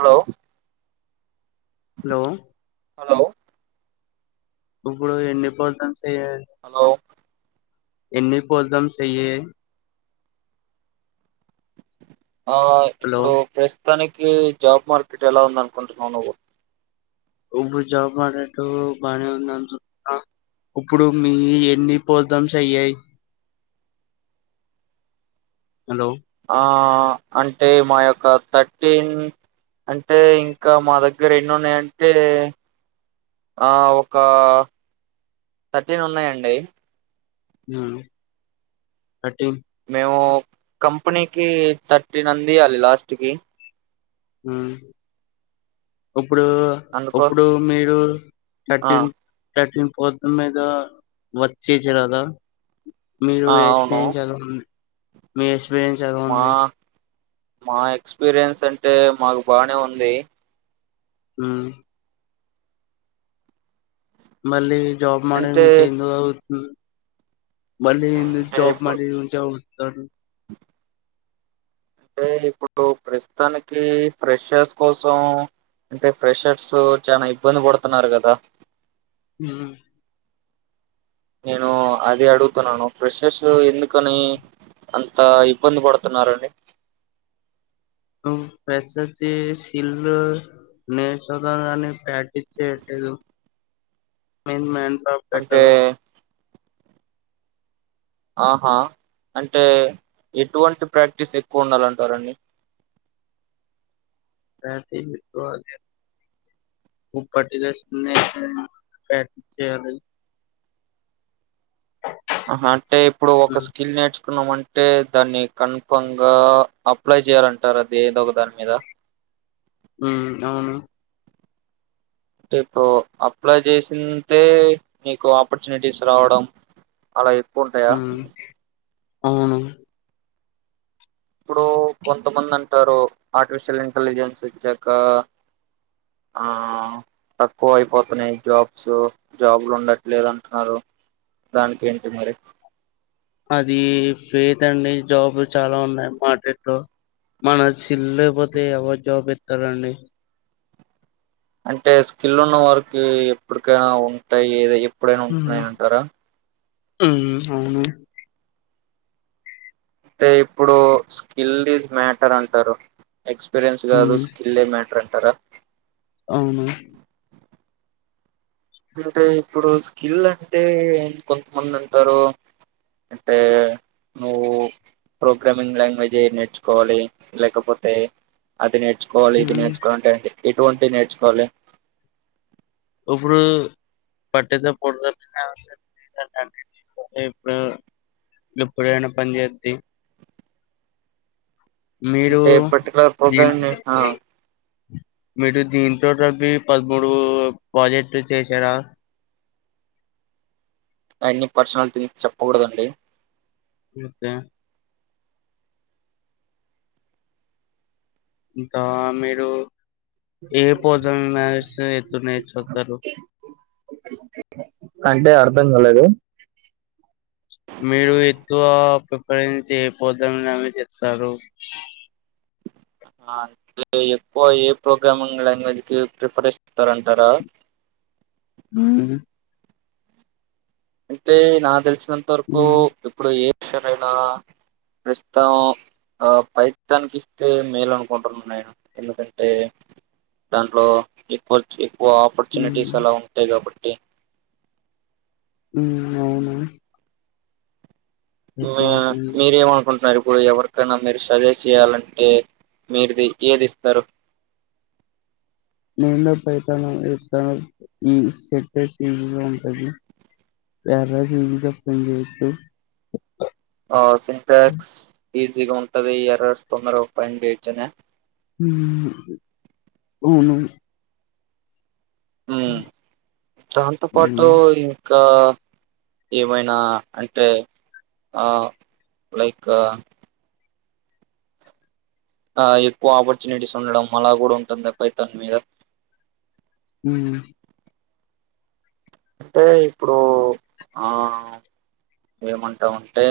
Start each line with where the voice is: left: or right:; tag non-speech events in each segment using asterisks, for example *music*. right: Hello
left: hello
right: hello
left: ఇప్పుడు ఎన్ని పోతన్ ఏ
right: హలో
left: ఎన్ని పోల్దాం చెయ్యే
right: ఆ
left: హలో
right: ఇప్పుడు ప్రస్ మొత్తానికి జాబ్ మార్కెటెలా ఉందనుకుంటున్నావు నువ్వు
left: ఉప్పుడు జాబ్ మాడేట్టు బానే ఉంద *inaudible* ఉప్పుడు మీ ఎన్ని పోల్దాం చెయ్యాయి? హలో
right: ఆ అంటే మా యొక్క థర్టీన్ అంటే ఇంకా మా దగ్గర ఎన్నున్నాయంటే ఆ ఒక థర్టీన్ ఉన్నాయండి.
left: ఉమ్ కటింగ్
right: మేము కంపెనీకి థర్టీన్ అందియాలి లాస్ట్ కి
left: హమ్ ఇప్పుడు
right: అందుకో
left: ఇప్పుడు మీరు
right: ఆ
left: థర్టీన్ థర్టీన్ ఓద్ మీద వచ్చే చ రాద మీరు
right: ఆ అవును
left: ఎక్స్పయిస్ ఎలా ఉంది మేష్ ఎక్స్పీరియన్స్ ఎలా
right: మా
left: ఉంది
right: మా ఎక్స్పీరియన్స్ అంటే మాకు బానే ఉంది
left: ఉమ్ మళ్ళీ జాబ్ మారే
right: అంటే
left: చెయింద హ మళ్ళీ అందుకు
right: అంటే
left: జాబ్
right: ఇప్పుడు
left: మినే ఉంచావ్ స
right: అంటే ఇప్పుడు ప్రస్తుతానికి ఫ్రెషర్స్ కోసం అంటే ఫ్రెషర్స్ చాలా ఇబ్బంది పడుతున్నారు కదా
left: హమ్
right: నేను అదే అడుగుతున్నాను ప్రెషర్స్ ఎందుకని అంత ఇబ్బంది పడుతున్నరు అండి
left: ఫ్రెషర్స్ సిల్ నేర్చతా కాని ప్యాటిచ్చలేదు మ పెట్ట
right: అంటే ఆహా అంటే ఎటువంటి ప్రాక్టీస్ ఎక్కువ ఉండాలంటారుండి
left: ప్రటీ ఉప్పటి దశ ప్రటీ చేయాలి
right: ఆహా అంటే ఇప్పుడు ఒక
left: ఉమ్,
right: స్కిల్ నేర్చు కున్నాం అంటే దాన్ని కన్ఫమ్ గా అప్లై చేయాలంటారు అది ఏదో ఒక దాని మీద
left: ఉ అవును
right: ఇప్పుడు అప్లై చేసింటే నీకు ఆపర్చునిటీస్ రావడం అలా ఎక్కువ ఉంటాయా
left: ఆ అవును
right: ఇప్పుడు కొంతమంది అంటారు ఆర్టిఫిషియల్ ఇంటెలిజెన్స్ వచ్చాక ఆ తక్కువ అయిపోతున్నాయి జాబ్స్ జాబ్లు ఉండట్లేదు అంటున్నారు దానికి ఏంటి మరి
left: అది ఫేత్ అండి జాబ్ చాలా ఉన్నాయి మార్కెట్ లో మన స్కిల్ ల్ లేకపోతే ఎవరు జాబ్ ఎస్తారుండి
right: అంటే స్కిల్ ఉన్న వారికి ఎప్పుటికైనా ఉంటాయి ఏద ఎప్పుడైనా
left: ఉమ్,
right: ఉంటున్నాయి అంటారా
left: ఉమ్ అవును
right: అంటే ఇప్పుడు స్కిల్ ఈజ్ మ్యాటర్ అంటారు ఎక్స్పీరియన్స్ కాదు
left: ఉమ్,
right: స్కిల్ే మ్యాటర్ం టారా
left: అవును
right: అంటే ఇప్పుడు స్కిల్ అంటే కొంతమంది అంటారు అంటే నువ్వు ప్రోగ్రామింగ్ లాంగ్వేజ్ ఎ నేర్చుకోవాలి లేకపోతే అది నేచ కోవలీ ఇది
left: ఉమ్,
right: నేర్చుకో అంటే ఏంటి ఎటువంటి నేర్చుకోవాలి
left: ఇప్పుడు పట్టితో పొడుతు ఇప్పుడు ప్పుడైన పని చేేద్ది
right: అంటే పర్టికులర్ ప్రోగ్రామ్ని
left: మీరు దీనిట్ పదమూడు ప్రాజెక్ట్ చేసారా
right: అన్ని పర్సనల్ థింగ్ చెప్పకూడదండి
left: అత్తే అంత మరు ఏ పోజ మ ఎతు న స
right: కంటే ఆడ ఇాలదు
left: మీరు ఎక్కువ ప్రఫరించిపోద్దామని అ చెస్తారు
right: అంటే ఎక్కువ ఏ ప్రోగ్రామింగ్ లాంగ్వేజ్ కి ప్రిఫర్ ఇస్తారంటారా
left: హ
right: అంటే నా తెలిసి నంత వరకు
left: మ్మ్.
right: ఇప్పుడు ఏ ఎవరైనా ప్రస్తుతం ఆ పైది తనికి ఇస్తే మేలు అనుకుంటున్నా నేను ఎందుకంటే దాంట్లో ఎక్కువ ఓ
left: మ్మ్.
right: ఆపర్చునిటీస్ అలా ఉంటాయి కాబట్టి టే
left: హ్మ్ అవును
right: అ
left: ఎక్కువ పోజం.
right: మీరేమనుకుంటున్నారు ఇప్పుడు ఎవరికైనా మీరు సజెస్ట్ చేయాలంటే మీరుది ఏది ఇస్తారు
left: *unintelligible*
right: ఆ సిన్టెక్స్ ఈజీగా ఉంటది ఎర్రర్స్ తొందరగా ఓపెన్ చేయోచ్చనా
left: హ్మ్ అవును
right: హ్మ్ దాంతో పాటు
left: మ్మ్.
right: ఈ ఇంకా ఏమైనా అంటే ఆ లైక్ ఆ ఎక్కువ ఆపర్చునిటీస్ ఉండడం అలా కూడా ఉంటుంది తన మీద
left: హ్మ్
right: అంటే ఇప్పుడు ఆ ఏమంటాం అంటే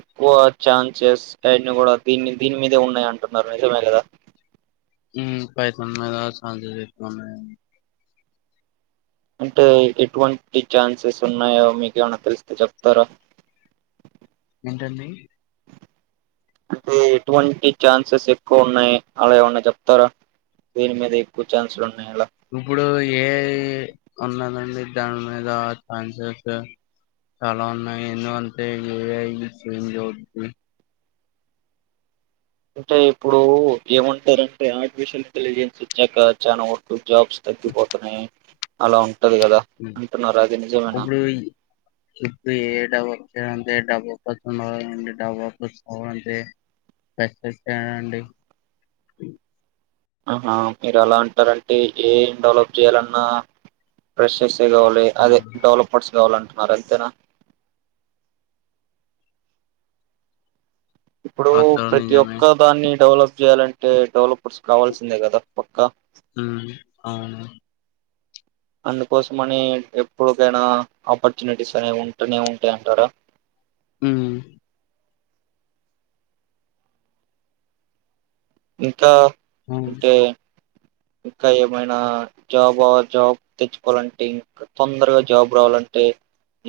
right: ఎక్కువ ఛాన్సెస్ అవన్నీ కూడా దీన్ని దీని మీదే ఉన్నాయి అంటున్నారు నిజమే కదా
left: *unintelligible*
right: అంటే ఎటువంటి ఛాన్సెస్ ఉన్నాయో మీకు ఏమైనా తెలిస్తే చెప్తారా
left: ఏంటండి
right: అంటే ఎటువంటి ఛాన్సెస్ ఎక్కువ ఉన్నాయి అలా ఏమన్నా చెప్తారా దీని మీద ఎక్కువ ఛాన్సలు ఉన్నాయి అలా
left: ఇప్పుడు ఏఐ ఉన్నదండి దాని మీద ఛాన్సెస్ చాలా ఉన్నాయి ఎందుంటే ఏఐ చేంజ్ అవుది
right: అంటే ఇప్పుడు ఏమంటారు అంటే ఆర్టిఫిషియల్ ఇంటెలిజెన్స్ ఇచ్చాక చాలనా వటు జాబ్స్ తగ్గిపోతున్నాయి అలా ఉ
left: ఇప్పుడు ఇప్పుడు ఏట వచ్చ డబ్బ ఒక్కన్నండి డబ్బ ఒ అండి
right: ఆ మీరు అలా అంటారంటే ఏం డెవలప్ చేయ్యాలన్నా ప్రశస్ కావాలి అదే
left: హ్మ్.
right: డెవలపర్స్ కావాలంటే మరి అంతేనా ఇప్పుడు
left: అతో
right: ప్రతి
left: నిజమే.
right: ఒక్క దాన్ని డెవలప్ చేయాలంటే డెవలపర్స్ కావాల్సిందే కదా పక్కా
left: ఉ అవును
right: అందుకోసమని ఎప్పటికైనా ఆపర్చునిటీస్ అనేవి ఉంటూనే ఉంటాయి అంటారా
left: ఉ
right: ఇంకా
left: అవును.
right: అంటే ఇంకా ఏమైనా జాబ్ జాబ్ తెచ్చుకోవాలంటే ఇంకా తొందరగా జాబ్ రావాలంటే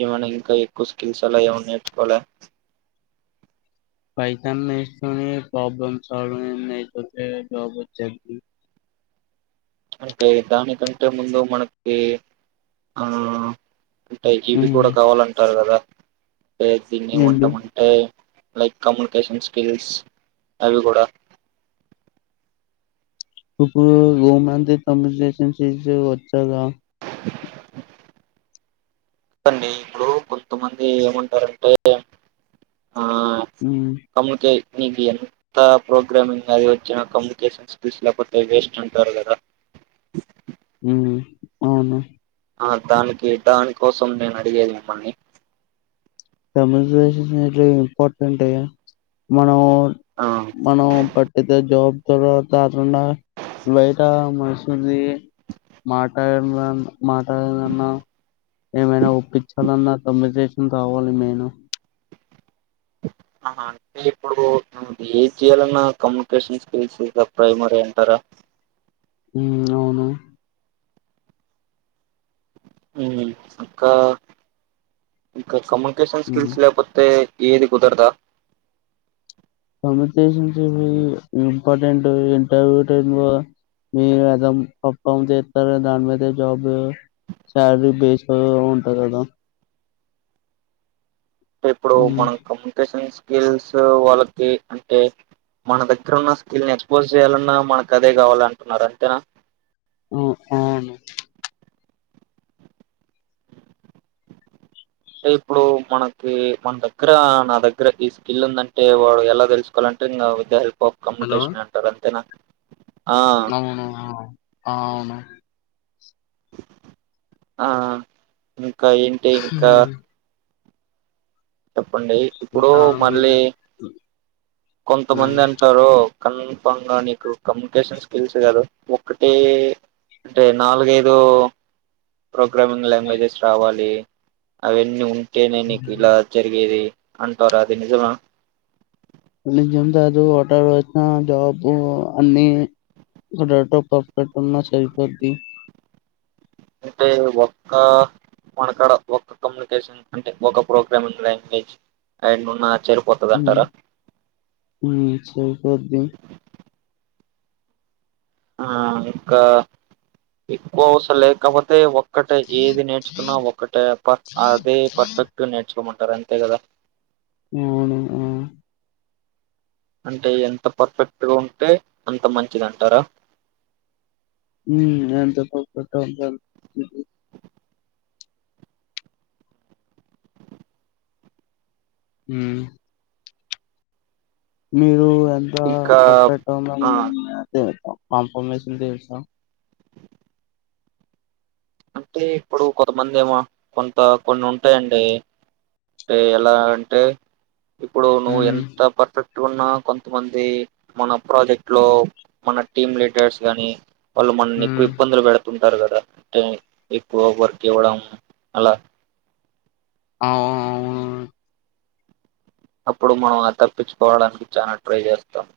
right: ఏమైనా ఇంకా ఎక్కువ స్కిల్స్ అలా ఏమైనా నేర్చుకోవాలి.
left: పైథాన్ నస్తుని ప్రబ్ స జ
right: అంటే దానికంటే ముందు మనకి ఆ ఫై జీబీ కూడా
left: హ్మ్.
right: కావాలంటారు కదా దీన్ని
left: ఏంటి?
right: ఎమంటామంటే లైక్ కమ్యూనికేషన్ స్కిల్స్ అవి కూడా
left: ఇ గోమాంత తసన్ వచ్చ
right: *unintelligible* అదండి ఇప్పుడు కొంతమంది ఏమంటారంటే ఆ
left: ఉమ్
right: కమ్యూకేట్ నీకు ఎంత ప్రోగ్రామింగ్ అది వచ్చిన కమ్యూనికేషన్ స్కిల్స్ లేకపోతే వేస్ట్ అంటారు కదా
left: ఉమ్ అవును
right: ఆ దానికి దానికోసం నేను అడిగేది మిమ్మల్ని
left: స ఇంపార్టెంట్ మనం
right: ఆ
left: మనం పట్టితే జాబ్ తర్వాత తాకుండా బయట మనిసింది మాట్లాడ మాట్లాడాలన్నా ఏమైనా ఒప్పించాలన్నా తమ్ చేసిన త ఫోన్ మేను
right: ఆ అంటే ఇప్పుడు ఏం చేయాలన్నా కమ్యూనికేషన్ స్కిల్స్ ప్రైమరీ అంటారా
left: ఉమ్ అవును
right: ఉమ్ ఇంకా కమ కమ్యూనికేషన్
left: ఉమ్
right: స్కిల్స్ లేకపోతే ఏది కుదరదా
left: communication skills important interview time లో మీరు ఎలా పార్ ఫామ్ చేస్తారు దాని మీద జాబ్ శాలరీ బేస్డ్ ఉంటుంది కదా
right: ఇప్పుడు
left: ఉమ్,
right: మనం కమ్యూనికేషన్ స్కిల్స్ వాళ్ళకి అంటే మన దగ్గర ఉన్న స్కిల్ ఎక్స్పోజ్ చేయాలన్నా మనకు అదే కావాలిఅంటున్నారు అంతేనా
left: ఆమ్
right: అంటే ఇప్పుడు మనకి మన దగ్గర నా దగ్గర ఈ స్కిల్ ఉందంటే వాడు ఎలా తెలుసుకోవాలంటే ఇంకా విత్ దా హెల్ప్ ఒక్
left: హలో
right: కమ్యూనికేషన్ అంటారు అంతే
left: అవును అ అవును
right: ఆ ఇంకా ఏంటి ఇంకా
left: ఉమ్,
right: పండి. ఇప్పుడు
left: ఇంకా
right: మళ్ళీ
left: మీరు ఉమ్,
right: కొంతమంది అంటారు. కన్ఫాంగా నీకు కమ్యూనికేషన్ స్కిల్స్ కాదు. ఒకటీ అంటే నాలుగైదు ప్రోగ్రామింగ్ లాంగ్వేజెస్ రావాలి. అవన్నీ ఉం టేనే నిక్ ఇలా ఇది అంటారు. అది నిజమా
left: నిజం కాదు. *unintelligible* జాబ్ అన్ని డెరెక్టెట్ *unintelligible* పాస్పోర్ట్ ఉన్న సరిపోద్ది.
right: అంటే ఒక్క మనకాడ ఒక్క కమ్యూనికేషన్ అంటే. ఒక ప్రోగ్రామింగ్ లాంగ్వేజ్ అండ్ ఉన్న. సరిపోతది
left: ఉమ్
right: అంటారా
left: ఉహ్మ్ సరిపోద్ది
right: ఆ ఇంకా ఎక్కువ అవస్ లేకపోతే ఒక్కటే ఏది నేర్చుకున్నా. ఒకటే పర్ అదే పర్ఫెక్ట్ నేర్చుకోమంట్ టార్ అంతేకదా
left: అవును ఆ
right: అంటే ఎంత పర్ఫెక్ట్గా ఉంటే. అంత మంచిది అంటారా.
left: ఉమ్ ఎంత పర్ఫెక్ట్ ఉంటే అంత మం హ్మ్ మీరు ఎంతా
right: ఇంకా
left: పర్ఫెక్ట్ గా ఉన్న
right: ఆ
left: *unintelligible* కన్ఫర్మమేషన్ తెల్స
right: అంటే ఇప్పుడు కొంతమంది ఏమో. కొంత కొన్ని ఉంటాయండి. అంటే ఎలా అంటే ఇప్పుడు నువ్వు
left: ఉమ్
right: ఎంత పర్ఫెక్ట్ టున్న కొంతమంది. మన ప్రాజెక్ట్ లో మన టీమ్ లీడర్స్ గాని వాళ్ళు మనల్ని ఎక్కువ
left: ఉమ్,
right: ఇబ్బందులు పెడుతుం టారు కదా అంటే ఎక్కువ వర్క్ ఇవ్వడం. అలా
left: ఆహ్ ఆ అవునవ్
right: అప్పుడు మనం ఆద్ తప్పించుకోవడానికి చానా ట్రై చేస్తాం.